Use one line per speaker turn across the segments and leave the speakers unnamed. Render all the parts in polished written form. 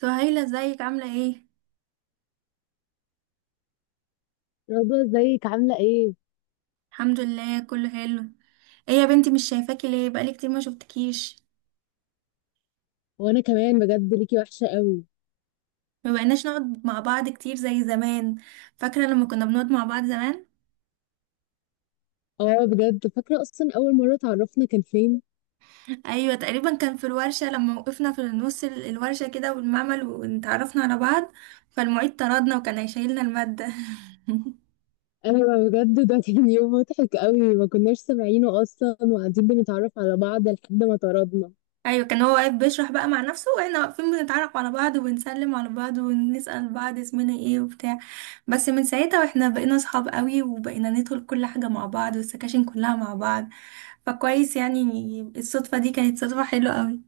سهيلة، ازيك؟ عاملة ايه؟
رضوى ازيك عاملة ايه؟
الحمد لله، كله حلو. ايه يا بنتي، مش شايفاكي ليه؟ بقالي كتير ما شفتكيش.
وانا كمان بجد ليكي وحشة قوي.
ما بقيناش نقعد مع بعض كتير زي زمان. فاكرة لما كنا بنقعد مع بعض زمان؟
اه بجد فاكرة، اصلا اول مرة اتعرفنا كان فين؟
ايوه، تقريبا كان في الورشة، لما وقفنا في نص الورشة كده والمعمل، واتعرفنا على بعض. فالمعيد طردنا وكان هيشيلنا المادة.
انا بجد ده كان يوم مضحك قوي، ما كناش سامعينه اصلا وقاعدين بنتعرف على بعض لحد ما طردنا.
ايوه، كان هو واقف بيشرح بقى مع نفسه، واحنا واقفين بنتعرف على بعض وبنسلم على بعض ونسأل بعض اسمنا ايه وبتاع. بس من ساعتها واحنا بقينا صحاب قوي، وبقينا ندخل كل حاجة مع بعض، والسكاشن كلها مع بعض. فكويس يعني. الصدفة دي كانت صدفة حلوة قوي.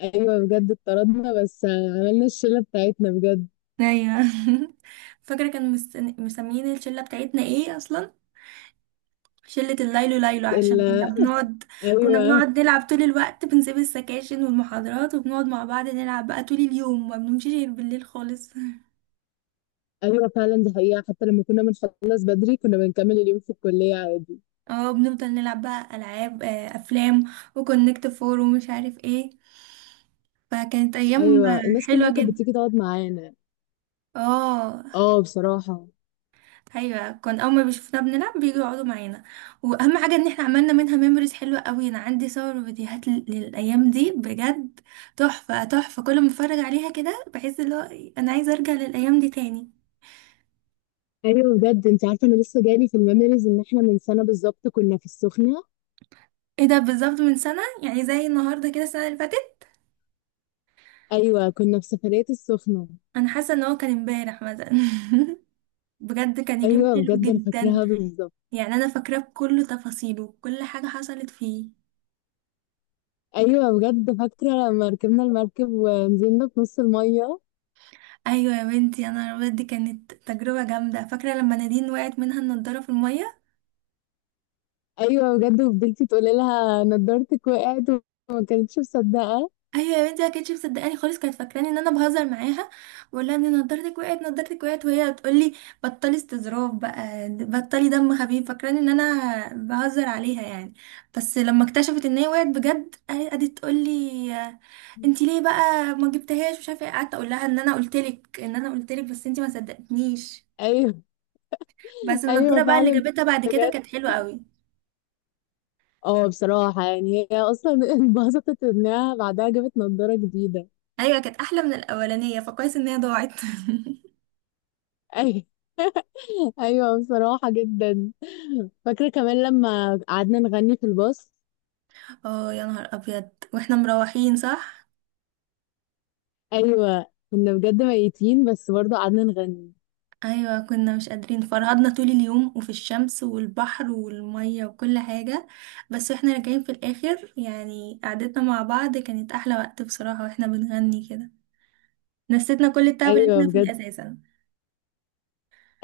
ايوه بجد اتطردنا، بس عملنا الشلة بتاعتنا بجد.
ايوه. فاكرة كان مسميين الشلة بتاعتنا ايه اصلا؟ شلة الليلو ليلو،
ال
عشان كنا بنقعد. كنا
ايوه.
بنقعد نلعب طول الوقت، بنسيب السكاشن والمحاضرات وبنقعد مع بعض نلعب بقى طول اليوم، ما بنمشيش غير بالليل خالص.
ايوه فعلا، دي حقيقة، حتى لما كنا بنخلص بدري كنا بنكمل اليوم في الكلية عادي.
اه، بنفضل نلعب بقى ألعاب، أفلام، وكونكت فور ومش عارف ايه. فكانت أيام
ايوه الناس
حلوة
كلها كانت
جدا.
بتيجي تقعد معانا.
اه.
اه بصراحة.
ايوه، كان اول ما بيشوفونا بنلعب بيجوا يقعدوا معانا. واهم حاجه ان احنا عملنا منها ميموريز حلوه قوي. انا عندي صور وفيديوهات للايام دي بجد. تحفه تحفه، كل ما اتفرج عليها كده بحس اللي هو انا عايزه ارجع للايام دي تاني.
ايوه بجد انت عارفه انا لسه جالي في الميموريز ان احنا من سنه بالظبط كنا في السخنه.
ايه ده؟ بالظبط من سنه، يعني زي النهارده كده السنه اللي فاتت.
ايوه كنا في سفريه السخنه.
انا حاسه ان هو كان امبارح مثلا. بجد كان اليوم
ايوه
حلو
بجد انا
جدا.
فاكراها بالظبط.
يعني انا فاكراه بكل تفاصيله وكل حاجه حصلت فيه.
ايوه بجد فاكره لما ركبنا المركب ونزلنا في نص الميه.
ايوه يا بنتي، انا بجد كانت تجربه جامده. فاكره لما نادين وقعت منها النضاره في الميه.
ايوه بجد، وفضلتي تقولي لها نضارتك وقعت، وما كانتش مصدقه.
ايوه يا بنتي، ما كانتش مصدقاني خالص، كانت فاكراني ان انا بهزر معاها. بقول لها ان نضارتك وقعت، نضارتك وقعت، وهي بتقول لي بطلي استظراف بقى، بطلي دم خفيف، فاكراني ان انا بهزر عليها يعني. بس لما اكتشفت ان هي وقعت بجد، قعدت تقول لي انت ليه بقى ما جبتهاش مش عارفه ايه. قعدت اقول لها ان انا قلت لك، ان انا قلت لك، بس انت ما صدقتنيش.
ايوه
بس
ايوه
النضارة بقى اللي
فعلا
جابتها بعد كده
بجد.
كانت حلوة قوي.
اه بصراحه، يعني هي اصلا انبسطت انها بعدها جابت نضاره جديده.
ايوه، كانت احلى من الاولانية، فكويس ان هي ضاعت.
ايوه ايوه بصراحه جدا. فاكرة كمان لما قعدنا نغني في الباص.
اه يا نهار ابيض، واحنا مروحين، صح.
أيوة، كنا بجد ميتين بس برضه قعدنا نغني.
ايوه كنا مش قادرين، فرهدنا طول اليوم وفي الشمس والبحر والمية وكل حاجة. بس واحنا راجعين في الاخر يعني، قعدتنا مع بعض كانت احلى وقت بصراحة، واحنا بنغني كده نسيتنا كل التعب اللي
أيوة
احنا فيه
بجد.
اساسا.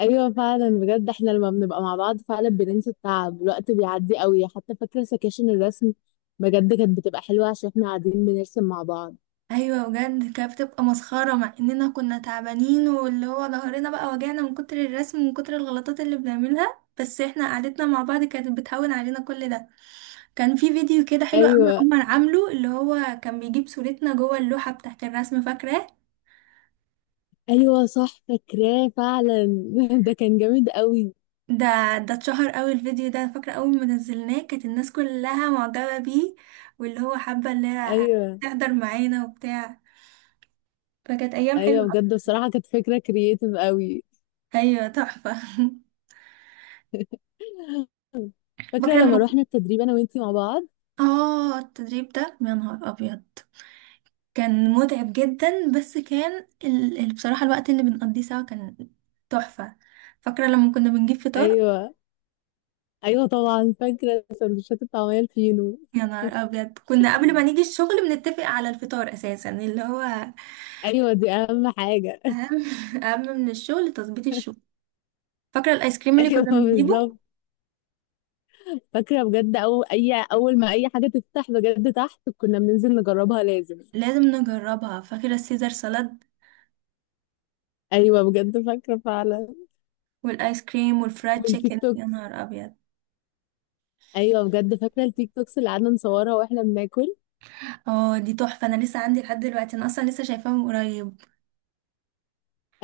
أيوة فعلا بجد، احنا لما بنبقى مع بعض فعلا بننسى التعب، الوقت بيعدي قوي. حتى فاكرة سكاشن الرسم، بجد كانت بتبقى حلوة عشان احنا قاعدين بنرسم مع بعض.
ايوه بجد، كانت بتبقى مسخره مع اننا كنا تعبانين واللي هو ظهرنا بقى وجعنا من كتر الرسم ومن كتر الغلطات اللي بنعملها، بس احنا قعدتنا مع بعض كانت بتهون علينا كل ده. كان في فيديو كده حلو قوي
أيوة.
عمر عامله، اللي هو كان بيجيب صورتنا جوه اللوحه بتاعت الرسم، فاكره؟
أيوة صح فاكراه فعلا. ده كان جامد قوي.
ده ده اتشهر قوي الفيديو ده، فاكره اول ما نزلناه كانت الناس كلها معجبه بيه، واللي هو حابه اللي هي
أيوة.
تحضر معانا وبتاع. فكانت ايام حلوه.
أيوة بجد بصراحة كانت فكرة كرييتيف قوي.
ايوه تحفه.
فاكرة
فاكره
لما
لما
روحنا التدريب أنا وإنتي مع بعض.
اه التدريب ده، يا نهار ابيض كان متعب جدا، بس كان بصراحة الوقت اللي بنقضيه سوا كان تحفة. فاكرة لما كنا بنجيب فطار؟
أيوة. ايوه طبعا فاكره سندوتشات الطعميه الفينو.
يا نهار ابيض، كنا قبل ما نيجي الشغل بنتفق على الفطار اساسا اللي هو
ايوه دي اهم حاجه.
اهم. اهم من الشغل تظبيط الشغل. فاكرة الايس كريم اللي
ايوه
كنا بنجيبه؟
بالظبط. فاكره بجد، او اي، اول ما اي حاجه تفتح بجد تحت كنا بننزل نجربها لازم.
لازم نجربها. فاكرة السيزر سالاد
ايوه بجد فاكره فعلا.
والايس كريم والفرايد
والتيك
تشيكن؟ يا
توكس.
نهار ابيض.
ايوه بجد فاكره التيك توكس اللي قعدنا نصورها واحنا بناكل.
اه دي تحفة، انا لسه عندي لحد دلوقتي، انا اصلا لسه شايفاهم قريب.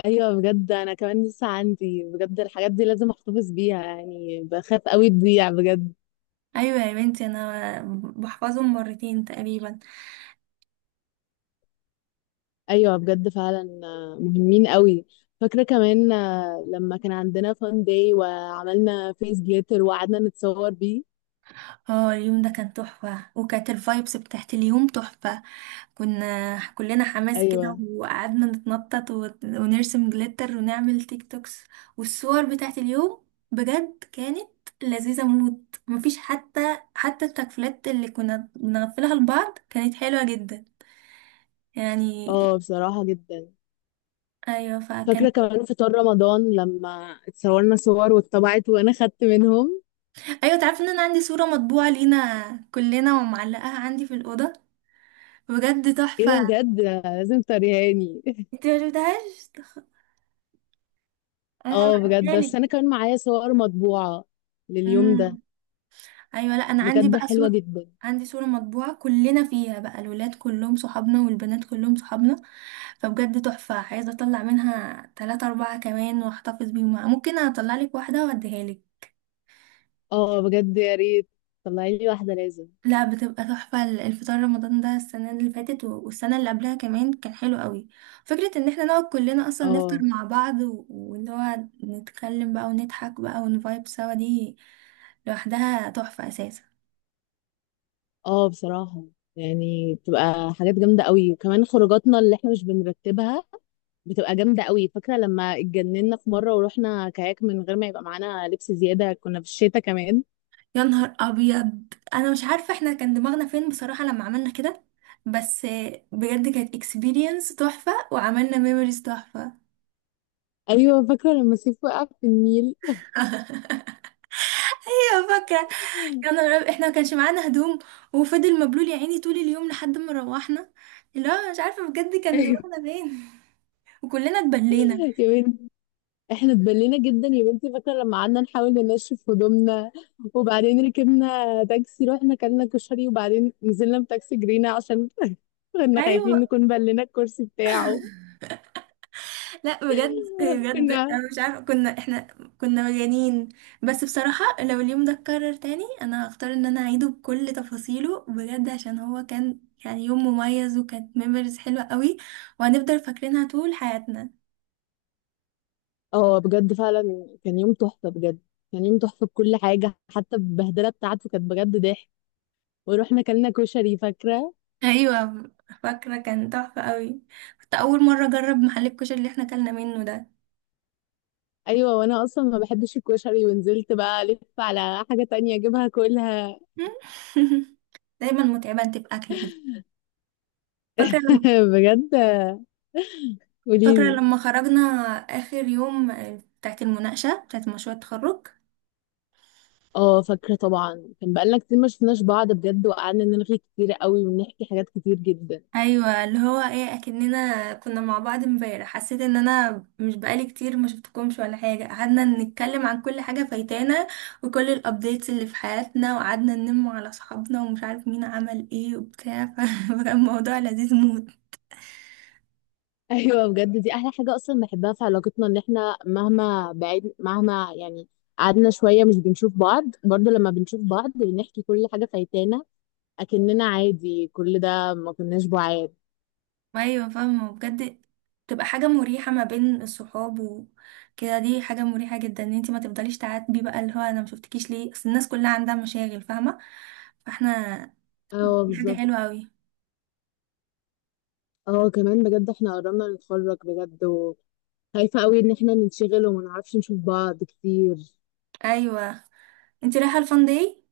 ايوه بجد انا كمان لسه عندي بجد الحاجات دي، لازم احتفظ بيها يعني، بخاف قوي تضيع بجد.
ايوه يا بنتي، انا بحفظهم مرتين تقريبا.
ايوه بجد فعلا، مهمين قوي. فاكره كمان، لما كان عندنا فان داي وعملنا فيس جليتر وقعدنا نتصور بيه.
اه اليوم ده كان تحفه، وكانت الفايبس بتاعت اليوم تحفه. كنا كلنا حماس كده
ايوه.
وقعدنا نتنطط ونرسم جليتر ونعمل تيك توكس. والصور بتاعت اليوم بجد كانت لذيذه موت، مفيش حتى حتى التكفلات اللي كنا بنغفلها لبعض كانت حلوه جدا يعني.
اه بصراحه جدا.
ايوه فكان.
فاكره كمان فطار رمضان لما اتصورنا صور واتطبعت وانا خدت منهم.
ايوه، تعرفي ان انا عندي صوره مطبوعه لينا كلنا ومعلقاها عندي في الاوضه؟ بجد
ايه ده
تحفة.
بجد، لازم توريهاني.
انت ما شفتهاش؟ انا
اه
هبعتها
بجد، بس
لك.
انا كمان معايا صور مطبوعه لليوم ده.
امم ايوه، لا، انا عندي
بجد
بقى
حلوه
صور.
جدا.
عندي صورة مطبوعة كلنا فيها بقى، الولاد كلهم صحابنا والبنات كلهم صحابنا، فبجد تحفة. عايزة اطلع منها تلاتة اربعة كمان واحتفظ بيهم، ممكن اطلع لك واحدة واديها لك.
اه بجد يا ريت، طلعي لي واحده لازم.
لا، بتبقى تحفة الفطار رمضان ده، السنة اللي فاتت والسنة اللي قبلها كمان كان حلو قوي. فكرة ان احنا نقعد كلنا اصلا نفطر
اه.
مع بعض واللي هو نتكلم بقى ونضحك بقى ونفايب سوا، دي لوحدها تحفة اساسا.
اه بصراحة، يعني بتبقى حاجات جامدة قوي، وكمان خروجاتنا اللي احنا مش بنرتبها بتبقى جامدة قوي. فاكرة لما اتجننا في مرة ورحنا كاياك من غير ما يبقى معانا لبس زيادة، كنا في الشتاء كمان.
يا نهار ابيض، انا مش عارفه احنا كان دماغنا فين بصراحه لما عملنا كده، بس بجد كانت اكسبيرينس تحفه وعملنا ميموريز تحفه.
ايوه فاكرة لما سيف وقع في النيل.
ايوه فاكره. يا نهار أبيض، احنا ما كانش معانا هدوم، وفضل مبلول يا عيني طول اليوم لحد ما روحنا. لا، مش عارفه بجد كان
ايوه
دماغنا فين، وكلنا اتبلينا.
يا بنتي، احنا اتبلينا جدا يا بنتي. فاكرة لما قعدنا نحاول ننشف هدومنا وبعدين ركبنا تاكسي، رحنا كلنا كشري، وبعدين نزلنا بتاكسي جرينا عشان كنا خايفين
ايوه،
نكون بلينا الكرسي بتاعه.
لا بجد بجد،
كنا.
انا مش عارفه كنا احنا. كنا مجانين. بس بصراحه لو اليوم ده اتكرر تاني، انا هختار ان انا اعيده بكل تفاصيله بجد، عشان هو كان يعني يوم مميز، وكانت ميموريز حلوه قوي، وهنفضل فاكرينها طول حياتنا.
اه بجد فعلا كان يوم تحفة بجد، كان يوم تحفة بكل حاجة، حتى البهدلة بتاعته كانت بجد ضحك. ورحنا كلنا كشري فاكرة.
ايوه فاكره، كان تحفه قوي. كنت اول مره اجرب محل الكشري اللي احنا اكلنا منه ده.
أيوة، وأنا أصلا ما بحبش الكشري ونزلت بقى ألف على حاجة تانية أجيبها كلها.
دايما متعبه انت باكلك دي. فاكره لما
بجد
فاكره
قوليلي.
لما خرجنا اخر يوم، بتاعت المناقشه بتاعت مشروع التخرج.
اه فاكرة طبعا، كان بقالنا كتير ما شفناش بعض بجد، وقعدنا نلغي كتير قوي ونحكي حاجات كتير جدا.
ايوه اللي هو ايه، اكننا كنا مع بعض امبارح، حسيت ان انا مش بقالي كتير ما شفتكمش ولا حاجه، قعدنا نتكلم عن كل حاجه فايتانا وكل الابديتس اللي في حياتنا، وقعدنا ننم على اصحابنا ومش عارف مين عمل ايه وبتاع. فكان الموضوع لذيذ موت.
ايوه بجد دي احلى حاجه اصلا بحبها في علاقتنا، ان احنا مهما بعيد مهما يعني قعدنا شويه مش بنشوف بعض، برضه لما بنشوف بعض بنحكي كل حاجه فايتانا، اكننا عادي كل ده ما كناش بعاد.
ايوه فاهمه بجد. تبقى حاجه مريحه ما بين الصحاب وكده، دي حاجه مريحه جدا، ان انت ما تفضليش تعاتبي بقى اللي هو انا ما شفتكيش ليه، اصل الناس كلها عندها مشاغل، فاهمه؟ فاحنا
اه
دي حاجه
بالظبط.
حلوه قوي.
اه كمان بجد احنا قربنا نتخرج بجد، وخايفه قوي ان احنا ننشغل وما نعرفش نشوف بعض كتير.
ايوه، انت رايحة الفان داي؟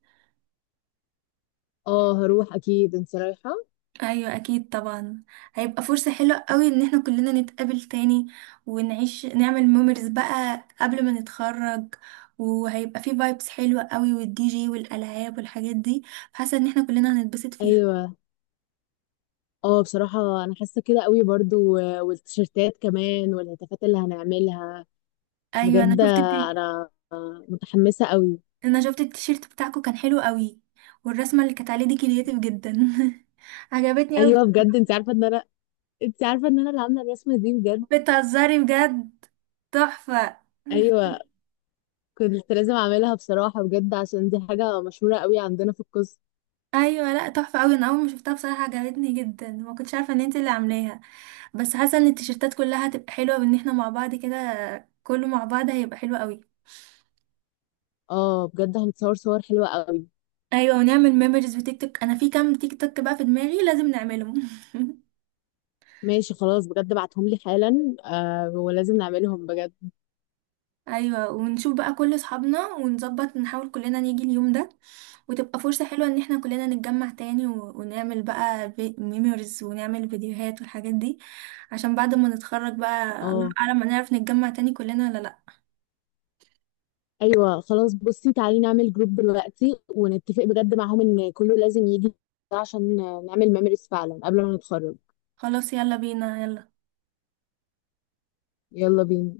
اه هروح اكيد، انت رايحه؟
ايوه اكيد طبعا. هيبقى فرصة حلوة قوي ان احنا كلنا نتقابل تاني، ونعيش نعمل ميموريز بقى قبل ما نتخرج، وهيبقى فيه فايبس حلوة قوي والدي جي والالعاب والحاجات دي. حاسة ان احنا كلنا هنتبسط فيها.
ايوه. اه بصراحه انا حاسه كده قوي برضو، والتيشيرتات كمان والهتافات اللي هنعملها.
ايوه انا
بجد
شفت
انا متحمسه قوي.
انا شفت التيشيرت بتاعكو كان حلو قوي، والرسمة اللي كانت عليه دي كرياتيف جدا. عجبتني قوي.
ايوه بجد انت عارفه ان انا، انت عارفه ان انا اللي عامله الرسمه دي بجد.
بتهزري بجد؟ تحفة.
ايوه كنت لازم اعملها بصراحه بجد، عشان دي حاجه مشهوره قوي عندنا في القسم.
ايوه لا، تحفه قوي، انا اول ما شفتها بصراحه عجبتني جدا، ما كنتش عارفه ان انت اللي عاملاها. بس حاسه ان التيشيرتات كلها هتبقى حلوه، بان احنا مع بعض كده، كله مع بعض هيبقى حلو قوي.
اه بجد هنتصور صور حلوه قوي.
ايوه، ونعمل ميموريز بتيك توك، انا في كام تيك توك بقى في دماغي لازم نعملهم.
ماشي خلاص بجد، ابعتهم لي حالا ولازم نعملهم بجد.
ايوه، ونشوف بقى كل اصحابنا ونظبط نحاول كلنا نيجي اليوم ده، وتبقى فرصه حلوه ان احنا كلنا نتجمع تاني ونعمل بقى ميموريز ونعمل فيديوهات والحاجات دي، عشان بعد ما نتخرج بقى. الله
اه.
اعلم هنعرف نتجمع تاني كلنا ولا لا.
ايوه خلاص، بصي تعالي نعمل جروب دلوقتي ونتفق بجد معاهم ان كله لازم يجي، عشان نعمل ميموريز فعلا قبل ما نتخرج.
خلاص، يلا بينا، يلا.
يلا بينا.